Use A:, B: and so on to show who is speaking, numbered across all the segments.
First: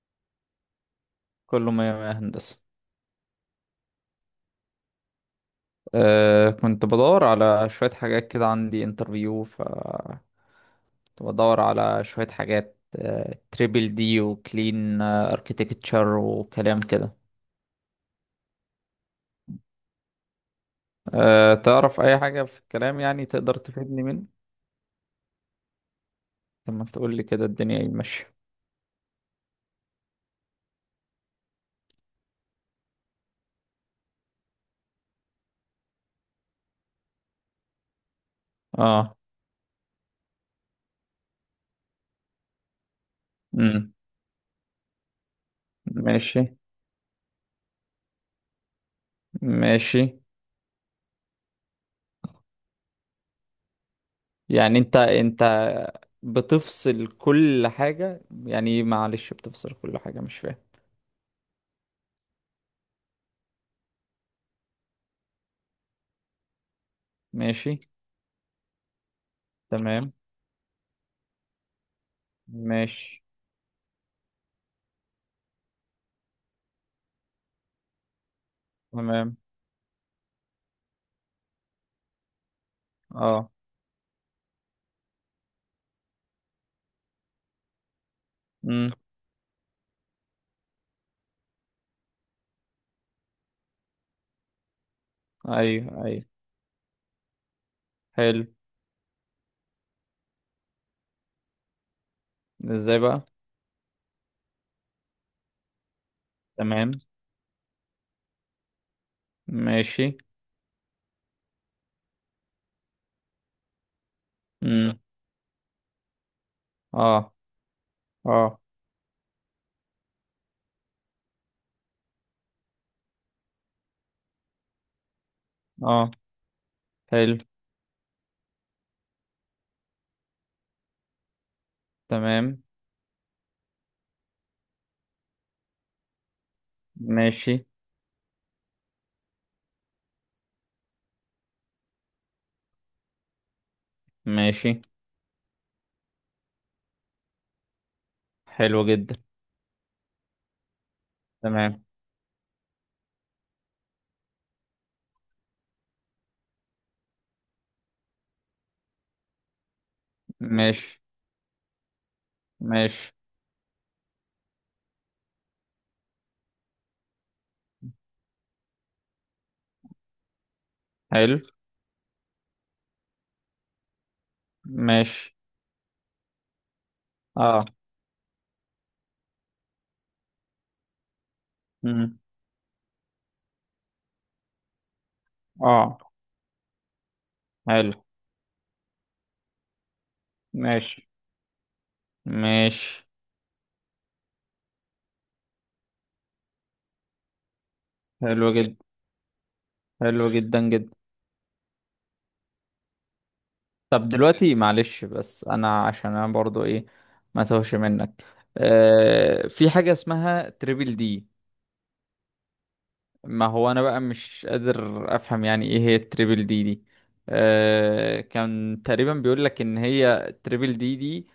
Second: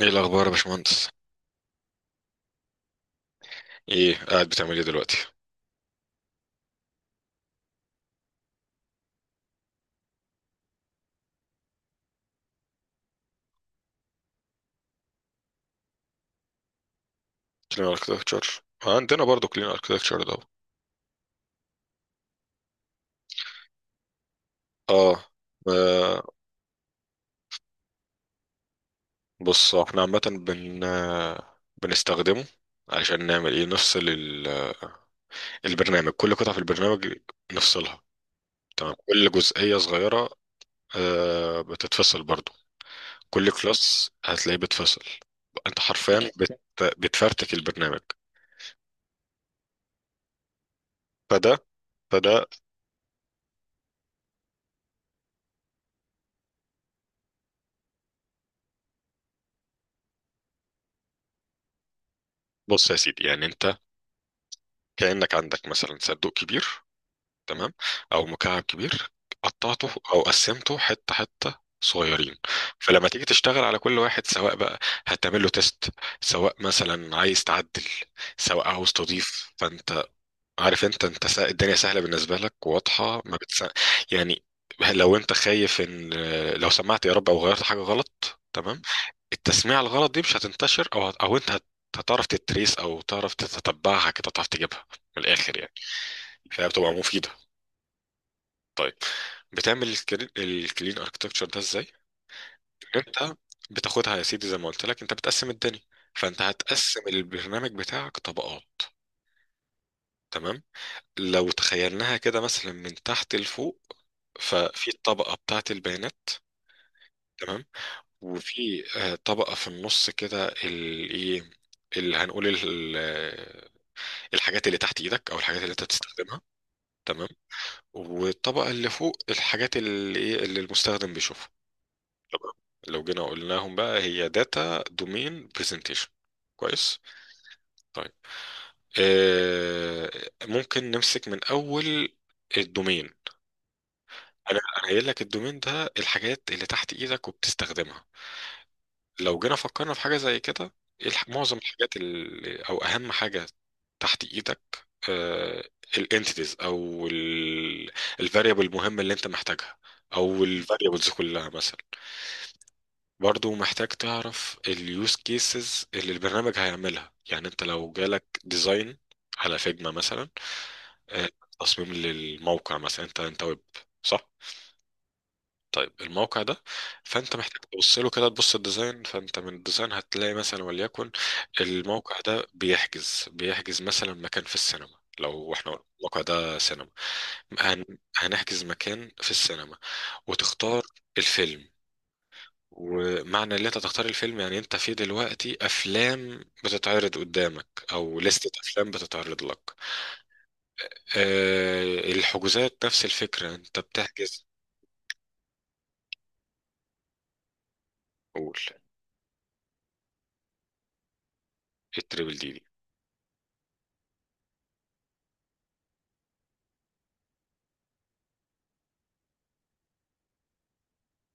A: ايه الاخبار يا باشمهندس؟
B: كله مية مية هندسة.
A: ايه قاعد بتعمل ايه دلوقتي؟
B: كنت بدور على شوية حاجات كده، عندي انترفيو ف كنت بدور على شوية حاجات تريبل دي وكلين اركيتكتشر وكلام كده.
A: كلين اركتكتشر عندنا برضو، كلين اركتكتشر ده.
B: تعرف أي حاجة في الكلام، يعني تقدر تفيدني منه؟
A: اه. آه،
B: طب ما تقول لي كده الدنيا ايه ماشية؟
A: بص، احنا عامه بن آه، بنستخدمه علشان نعمل ايه. نفصل البرنامج، كل قطعه في البرنامج نفصلها، تمام،
B: اه.
A: كل جزئيه صغيره بتتفصل برضو، كل
B: امم.
A: كلاس هتلاقيه بتفصل. انت حرفيا
B: ماشي.
A: بتفرتك البرنامج.
B: ماشي.
A: فده فده.
B: يعني انت بتفصل كل حاجة، يعني إيه، معلش، بتفصل كل حاجة مش فاهم.
A: بص يا سيدي، يعني انت كأنك عندك مثلا صندوق كبير، تمام،
B: ماشي.
A: او مكعب كبير، قطعته
B: تمام.
A: او قسمته حته حته صغيرين. فلما
B: ماشي.
A: تيجي تشتغل على كل واحد، سواء بقى هتعمل له تيست، سواء مثلا عايز تعدل، سواء عاوز
B: تمام.
A: تضيف، فانت عارف. انت الدنيا سهله بالنسبه لك، واضحه، ما
B: اه.
A: بتس... يعني لو انت خايف ان، لو سمعت يا رب او غيرت حاجه غلط، تمام،
B: امم.
A: التسميع الغلط دي مش هتنتشر، او هت... او انت هت... هتعرف تتريس او تعرف تتتبعها كده، تعرف تجيبها من الاخر يعني،
B: ايوه، ايوه.
A: فهي بتبقى مفيده.
B: حلو.
A: بتعمل الكلين اركتكتشر ده ازاي؟
B: ازاي بقى؟
A: انت بتاخدها يا سيدي زي ما قلت لك، انت بتقسم الدنيا، فانت هتقسم
B: تمام.
A: البرنامج بتاعك طبقات،
B: ماشي.
A: تمام. لو تخيلناها كده مثلا من تحت لفوق، ففي
B: امم.
A: الطبقة بتاعة البيانات،
B: اه.
A: تمام،
B: اه.
A: وفي طبقة في النص كده ال- ايه اللي هنقول الحاجات اللي تحت ايدك او الحاجات اللي انت
B: اه.
A: بتستخدمها، تمام،
B: حلو.
A: والطبقة اللي فوق الحاجات اللي ايه، اللي المستخدم بيشوفها. طب
B: تمام.
A: لو جينا قلناهم بقى، هي داتا، دومين، برزنتيشن. كويس.
B: ماشي.
A: طيب آه ممكن نمسك من اول الدومين. انا
B: ماشي.
A: أنا قايل لك الدومين ده الحاجات اللي تحت ايدك وبتستخدمها.
B: حلو جدا.
A: لو جينا فكرنا في حاجه زي كده، إيه معظم
B: تمام.
A: الحاجات او اهم حاجه تحت ايدك؟ الانتيتيز، او الفاريبل المهمه اللي انت محتاجها، او
B: ماشي.
A: الفاريبلز كلها مثلا.
B: ماشي.
A: برضو محتاج تعرف اليوز كيسز اللي البرنامج هيعملها، يعني انت لو جالك ديزاين على فيجما مثلا، آه،
B: حلو.
A: تصميم للموقع مثلا، انت ويب، صح؟
B: ماشي.
A: طيب الموقع ده، فانت محتاج
B: اه.
A: تبص له كده، تبص الديزاين، فانت من الديزاين هتلاقي مثلا، وليكن الموقع
B: امم.
A: ده بيحجز مثلا مكان في السينما. لو احنا قلنا
B: اه.
A: الموقع ده سينما،
B: حلو.
A: هنحجز مكان في السينما، وتختار
B: ماشي.
A: الفيلم.
B: ماشي.
A: ومعنى اللي انت تختار الفيلم، يعني انت في دلوقتي افلام بتتعرض قدامك، او
B: حلو
A: لستة
B: جدا.
A: افلام بتتعرض لك.
B: حلو جدا جدا.
A: أه، الحجوزات نفس الفكرة، انت
B: طب
A: بتحجز.
B: دلوقتي معلش، بس انا عشان انا برضو ايه، ما توهش منك.
A: قول.
B: في حاجة اسمها تريبل دي.
A: ايه التريبل دي دي؟
B: ما هو انا بقى مش قادر افهم يعني ايه هي التريبل دي دي. كان تقريبا بيقول لك ان هي التريبل دي دي.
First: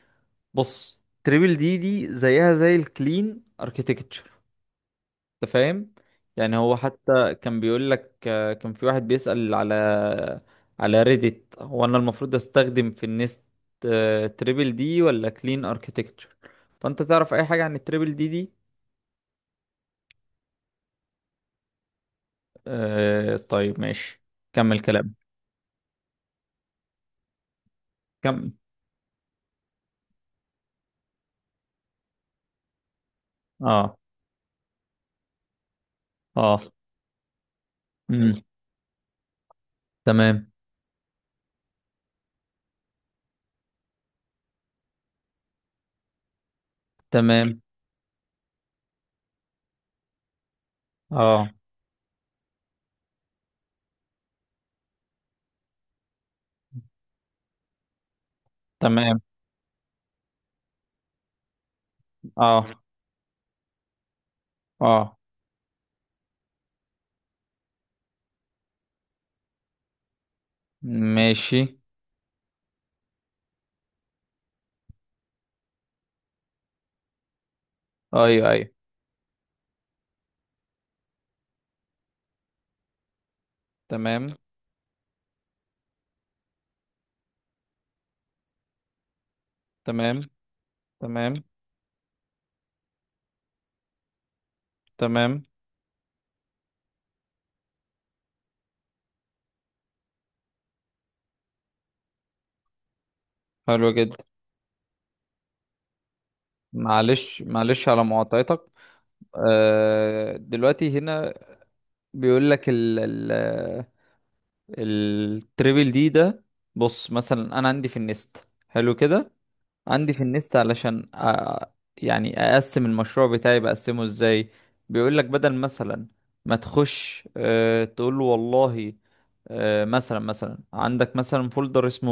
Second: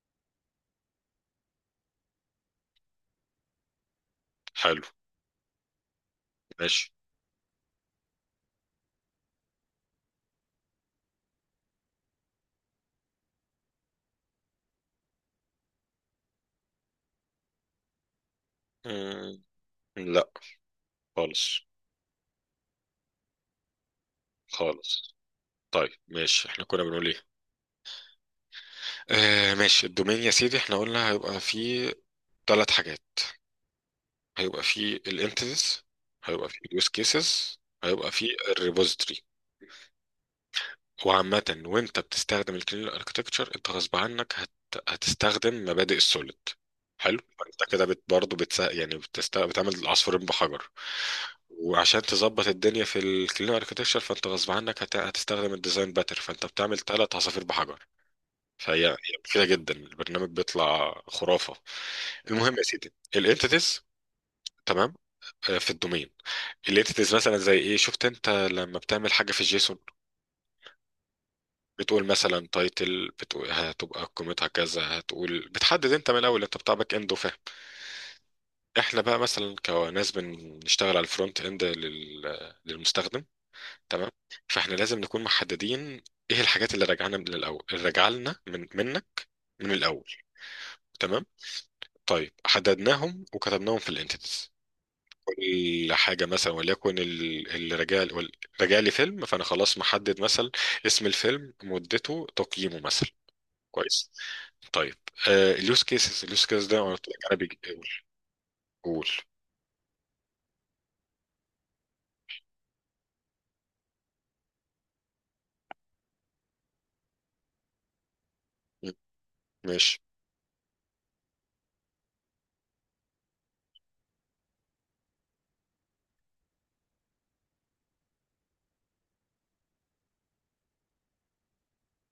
B: بص، تريبل دي دي زيها زي الكلين اركيتكتشر.
A: حلو.
B: انت فاهم؟ يعني هو
A: ماشي.
B: حتى كان بيقول لك، كان في واحد بيسأل على ريديت، هو انا المفروض استخدم في النست تريبل دي ولا كلين اركيتكتشر. فانت تعرف اي حاجة عن التريبل دي دي؟
A: مم، لا، خالص،
B: طيب ماشي. كمل
A: خالص.
B: كلام.
A: طيب ماشي، احنا كنا بنقول ايه؟
B: كمل.
A: ماشي. الدومين يا سيدي احنا قلنا هيبقى فيه ثلاث حاجات،
B: اه.
A: هيبقى فيه الانتيتيز، هيبقى فيه
B: اه.
A: اليوز كيسز، هيبقى فيه
B: امم.
A: الريبوزيتوري.
B: تمام.
A: وعامة وانت بتستخدم الكلين اركتكتشر انت غصب عنك هتستخدم مبادئ السوليد، حلو.
B: تمام.
A: انت كده برضه يعني بتعمل عصفورين بحجر.
B: اه.
A: وعشان تظبط الدنيا في الكلين اركتكتشر فانت غصب عنك هتستخدم الديزاين باتر، فانت بتعمل ثلاث عصافير بحجر. فهي
B: تمام.
A: مفيدة جدا، البرنامج بيطلع خرافة. المهم يا
B: اه.
A: سيدي الانتيتيز، تمام،
B: اه.
A: في الدومين الانتيتيز مثلا زي ايه. شفت انت لما بتعمل حاجة في الجيسون،
B: ماشي.
A: بتقول مثلا تايتل، بتقول هتبقى قيمتها كذا، هتقول، بتحدد انت من الاول. انت بتاع باك اند وفاهم،
B: ايوه، ايوه.
A: احنا بقى مثلا كناس بنشتغل على الفرونت اند للمستخدم، تمام.
B: تمام.
A: فاحنا لازم نكون محددين ايه الحاجات اللي راجعنا من الاول، اللي راجعه لنا، من منا، من الاول،
B: تمام.
A: تمام.
B: تمام.
A: طيب حددناهم وكتبناهم في الانتيتيز،
B: تمام.
A: كل حاجه مثلا وليكن اللي راجع راجع لي فيلم، فانا خلاص محدد مثلا اسم الفيلم، مدته، تقييمه مثلا،
B: حلو
A: كويس.
B: جدا.
A: طيب اليوز كيسز، اليوز كيس ده انا قلت لك انا
B: معلش،
A: بيجي قول.
B: معلش، على مقاطعتك.
A: قول.
B: دلوقتي هنا بيقول لك ال التريبل دي ده. بص، مثلا انا عندي في النست،
A: م-
B: حلو كده،
A: ماشي.
B: عندي في النست علشان يعني اقسم المشروع بتاعي بقسمه ازاي. بيقول لك، بدل مثلا ما تخش تقول له والله، مثلا عندك مثلا فولدر اسمه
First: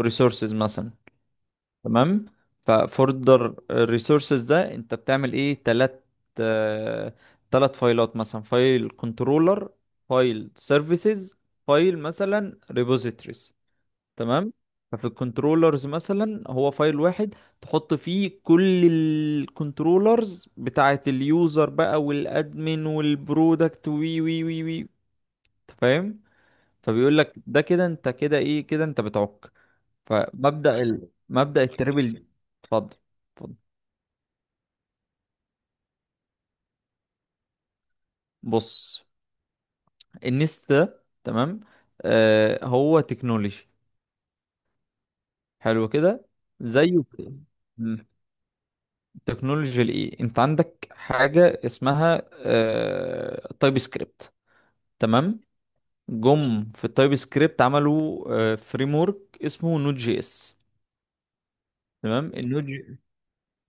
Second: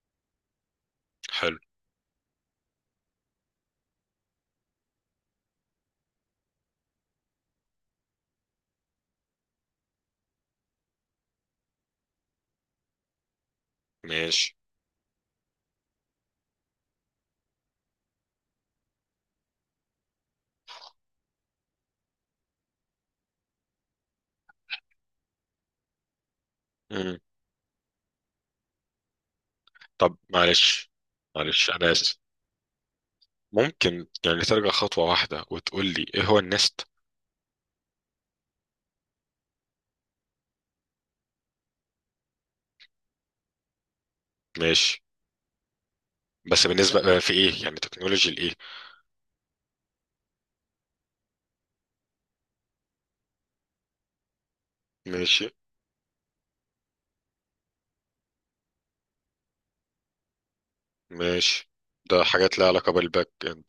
B: ريسورسز مثلا.
A: حلو.
B: تمام. ففولدر الريسورسز ده انت بتعمل ايه؟ تلات، أه تلات فايلات، مثلا فايل كنترولر، فايل سيرفيسز، فايل مثلا ريبوزيتوريز. تمام.
A: ماشي.
B: ففي الكنترولرز مثلا هو فايل واحد تحط فيه كل الكنترولرز بتاعة اليوزر بقى، والادمن والبرودكت، وي وي وي وي، أنت فاهم؟
A: مم.
B: فبيقول لك ده كده انت كده ايه، كده انت بتعك.
A: طب
B: فمبدأ
A: معلش،
B: مبدأ
A: معلش انا اسف.
B: التربل. اتفضل. اتفضل.
A: ممكن يعني ترجع خطوه واحده وتقول لي ايه هو النست؟
B: بص، النست ده تمام، هو تكنولوجي.
A: ماشي.
B: حلو كده.
A: بس
B: زيه
A: بالنسبه في ايه يعني، تكنولوجي الايه؟
B: تكنولوجيا الايه، انت عندك حاجه اسمها تايب سكريبت. تمام.
A: ماشي.
B: جم في التايب سكريبت عملوا فريم ورك اسمه نوت جي اس.
A: ماشي. ده
B: تمام.
A: حاجات لها علاقه بالباك اند.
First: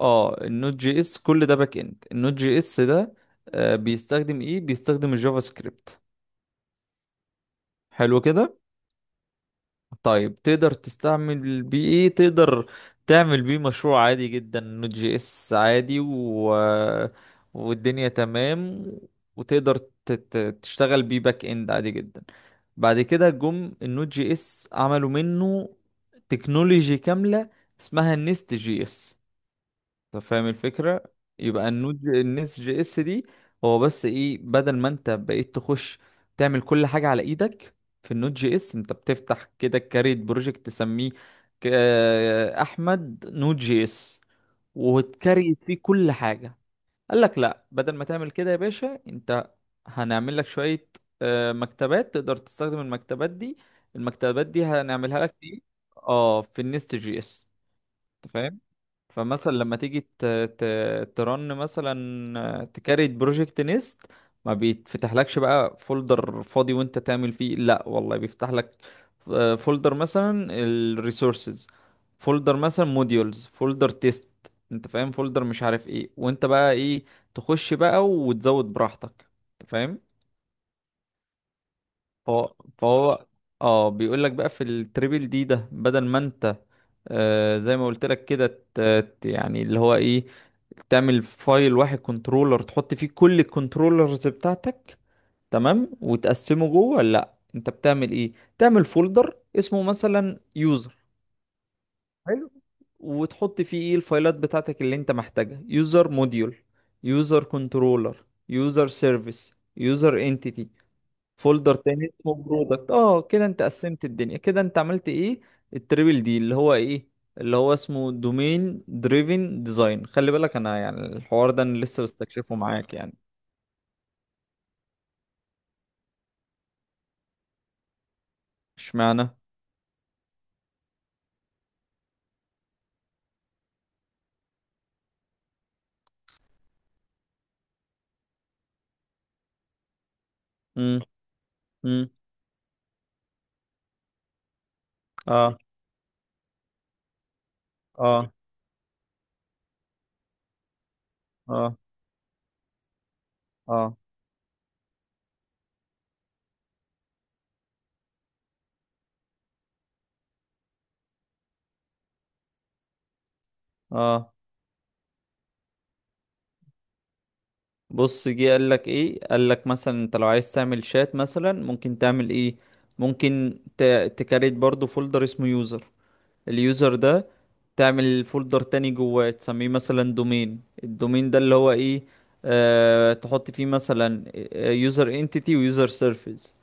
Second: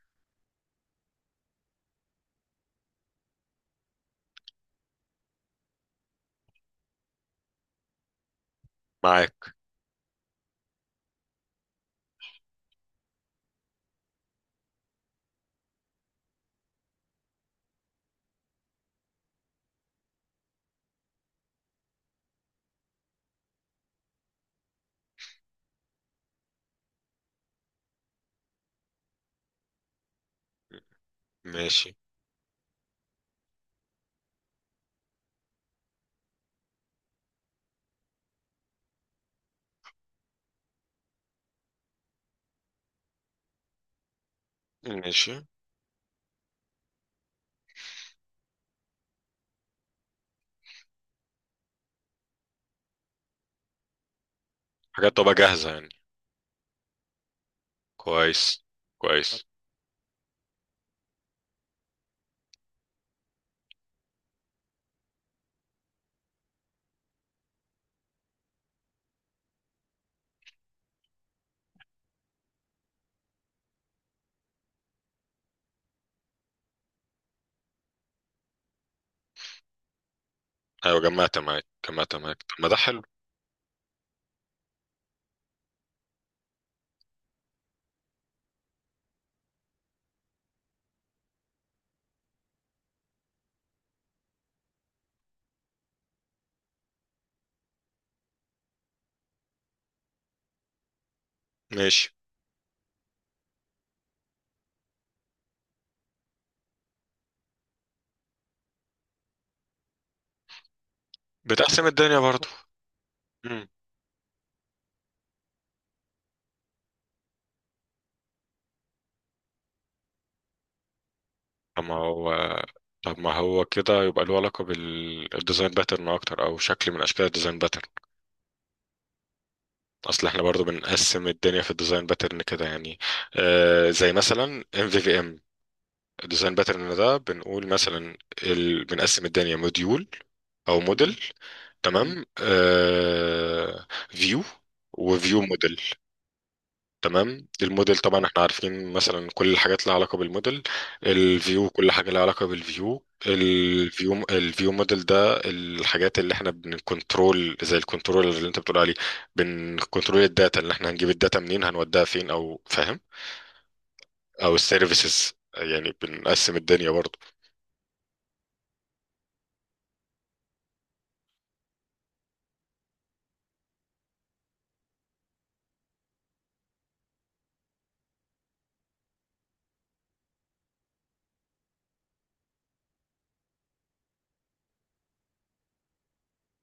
B: النوت جي اس كل ده باك اند، النوت جي اس ده بيستخدم ايه، بيستخدم الجافا سكريبت. حلو كده.
A: معاك.
B: طيب تقدر تستعمل بيه ايه؟ تقدر تعمل بيه مشروع عادي جدا نوت جي اس عادي، والدنيا تمام، وتقدر تشتغل بيه باك اند عادي جدا. بعد كده جم النوت جي اس عملوا منه تكنولوجي كاملة اسمها النست جي اس. طب فاهم الفكرة؟ يبقى
A: ماشي.
B: النس جي اس دي هو بس ايه، بدل ما انت بقيت تخش تعمل كل حاجة على ايدك في النود جي اس، انت بتفتح كده كاريت بروجكت تسميه ك- احمد نود جي اس،
A: ماشي.
B: وتكريت فيه كل حاجة. قال لك، لا، بدل ما تعمل كده يا باشا، انت هنعمل لك شوية مكتبات، تقدر تستخدم المكتبات دي. المكتبات دي
A: حاجات
B: هنعملها
A: تبقى
B: لك في إيه؟
A: جاهزه يعني،
B: اه، في النست جي اس.
A: كويس، كويس.
B: فمثلا لما تيجي ت... ترن مثلا تكريت بروجكت نيست، ما بيتفتحلكش بقى فولدر فاضي وانت تعمل فيه. لا والله، بيفتح لك فولدر مثلا الريسورسز، فولدر مثلا موديولز، فولدر تيست، انت فاهم، فولدر مش عارف ايه، وانت بقى ايه، تخش بقى وتزود براحتك. انت فاهم؟
A: ايوه، جمعت معاك، جمعت معاك،
B: فهو
A: طب ما ده حلو.
B: فهو اه بيقول لك بقى في التريبل دي ده، بدل ما انت، زي ما قلت لك كده، ت- يعني اللي هو ايه، تعمل فايل واحد كنترولر تحط فيه كل الكنترولرز بتاعتك. تمام، وتقسمه جوه؟ لا، انت بتعمل ايه، تعمل فولدر اسمه مثلا يوزر.
A: ماشي.
B: حلو. وتحط فيه ايه الفايلات بتاعتك اللي انت محتاجها، يوزر موديول، يوزر كنترولر، يوزر سيرفيس، يوزر انتيتي. فولدر
A: بتقسم
B: تاني
A: الدنيا
B: اسمه
A: برضه.
B: برودكت. اه كده انت قسمت الدنيا، كده انت عملت ايه، التريبل دي اللي هو ايه، اللي هو اسمه دومين دريفن ديزاين. خلي بالك انا يعني الحوار ده انا
A: طب ما
B: لسه بستكشفه
A: هو
B: معاك يعني.
A: طب ما هو كده يبقى له علاقة بالديزاين باترن أكتر، أو شكل من أشكال الديزاين باترن.
B: اشمعنى؟
A: أصل احنا برضو بنقسم الدنيا في الديزاين باترن كده يعني، زي مثلا MVVM، الديزاين باترن ده بنقول مثلا بنقسم الدنيا موديول أو
B: امم.
A: موديل. مم.
B: امم.
A: تمام. فيو، وفيو
B: اه.
A: موديل، تمام. الموديل طبعا
B: اه.
A: احنا عارفين مثلا كل الحاجات لها علاقة بالموديل. الفيو
B: اه.
A: كل حاجة لها علاقة بالفيو.
B: اه.
A: الفيو الفيو موديل ده الحاجات اللي احنا بنكنترول، زي الكنترول اللي انت بتقول عليه. بنكنترول الداتا، اللي احنا هنجيب الداتا منين، هنوديها فين، او فاهم،
B: اه.
A: او السيرفيسز، يعني بنقسم الدنيا برضو.
B: بص، جه قال لك ايه، قال لك مثلا انت لو عايز تعمل شات مثلا، ممكن تعمل ايه، ممكن تكريت برضو فولدر اسمه يوزر. اليوزر ده تعمل فولدر تاني جواه تسميه مثلا دومين. الدومين ده اللي هو ايه، تحط فيه مثلا يوزر انتيتي ويوزر سيرفيس.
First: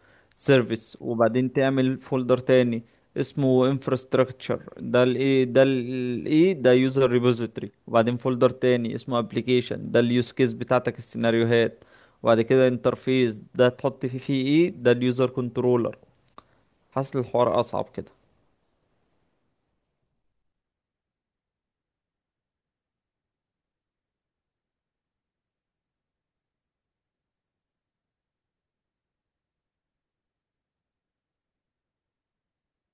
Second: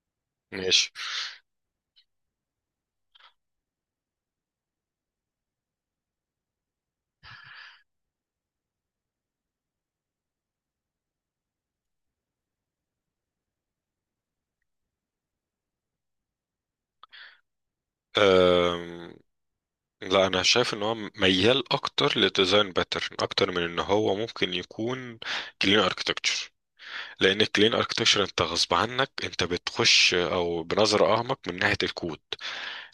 A: ماشي.
B: سيرفيس. وبعدين تعمل فولدر تاني اسمه infrastructure، ده الايه، ده الايه، ده يوزر ريبوزيتوري. وبعدين فولدر تاني اسمه application، ده اليوز كيس بتاعتك، السيناريوهات. وبعد كده انترفيس، ده تحط فيه ايه، ده اليوزر كنترولر. حاسس الحوار اصعب كده.
A: أم... لا، انا شايف ان هو ميال اكتر لديزاين باترن، اكتر من ان هو ممكن يكون كلين اركتكتشر، لان الكلين اركتكشر انت غصب عنك انت بتخش او بنظره اعمق من ناحيه الكود،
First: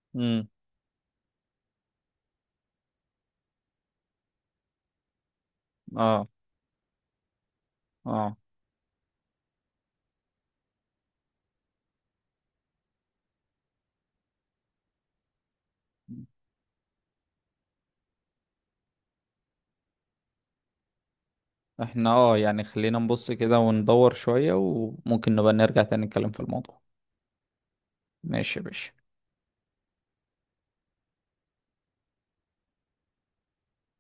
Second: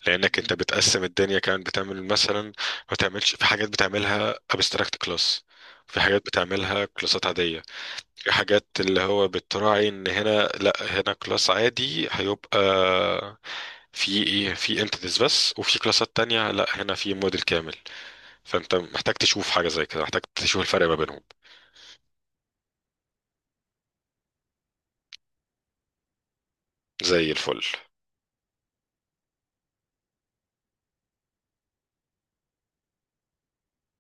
A: لانك
B: امم.
A: انت بتقسم الدنيا كمان، بتعمل مثلا، ما تعملش، في حاجات بتعملها ابستراكت كلاس، في حاجات
B: اه.
A: بتعملها كلاسات عاديه، في
B: اه.
A: حاجات اللي هو بتراعي ان هنا لا، هنا كلاس عادي هيبقى في ايه، في انتيتيز بس، وفي كلاسات تانية لا، هنا في موديل كامل. فانت محتاج تشوف حاجه زي كده، محتاج تشوف الفرق ما بينهم،
B: احنا اه يعني خلينا نبص كده وندور شوية، وممكن نبقى نرجع تاني نتكلم في الموضوع.
A: زي الفل
B: ماشي يا باشا.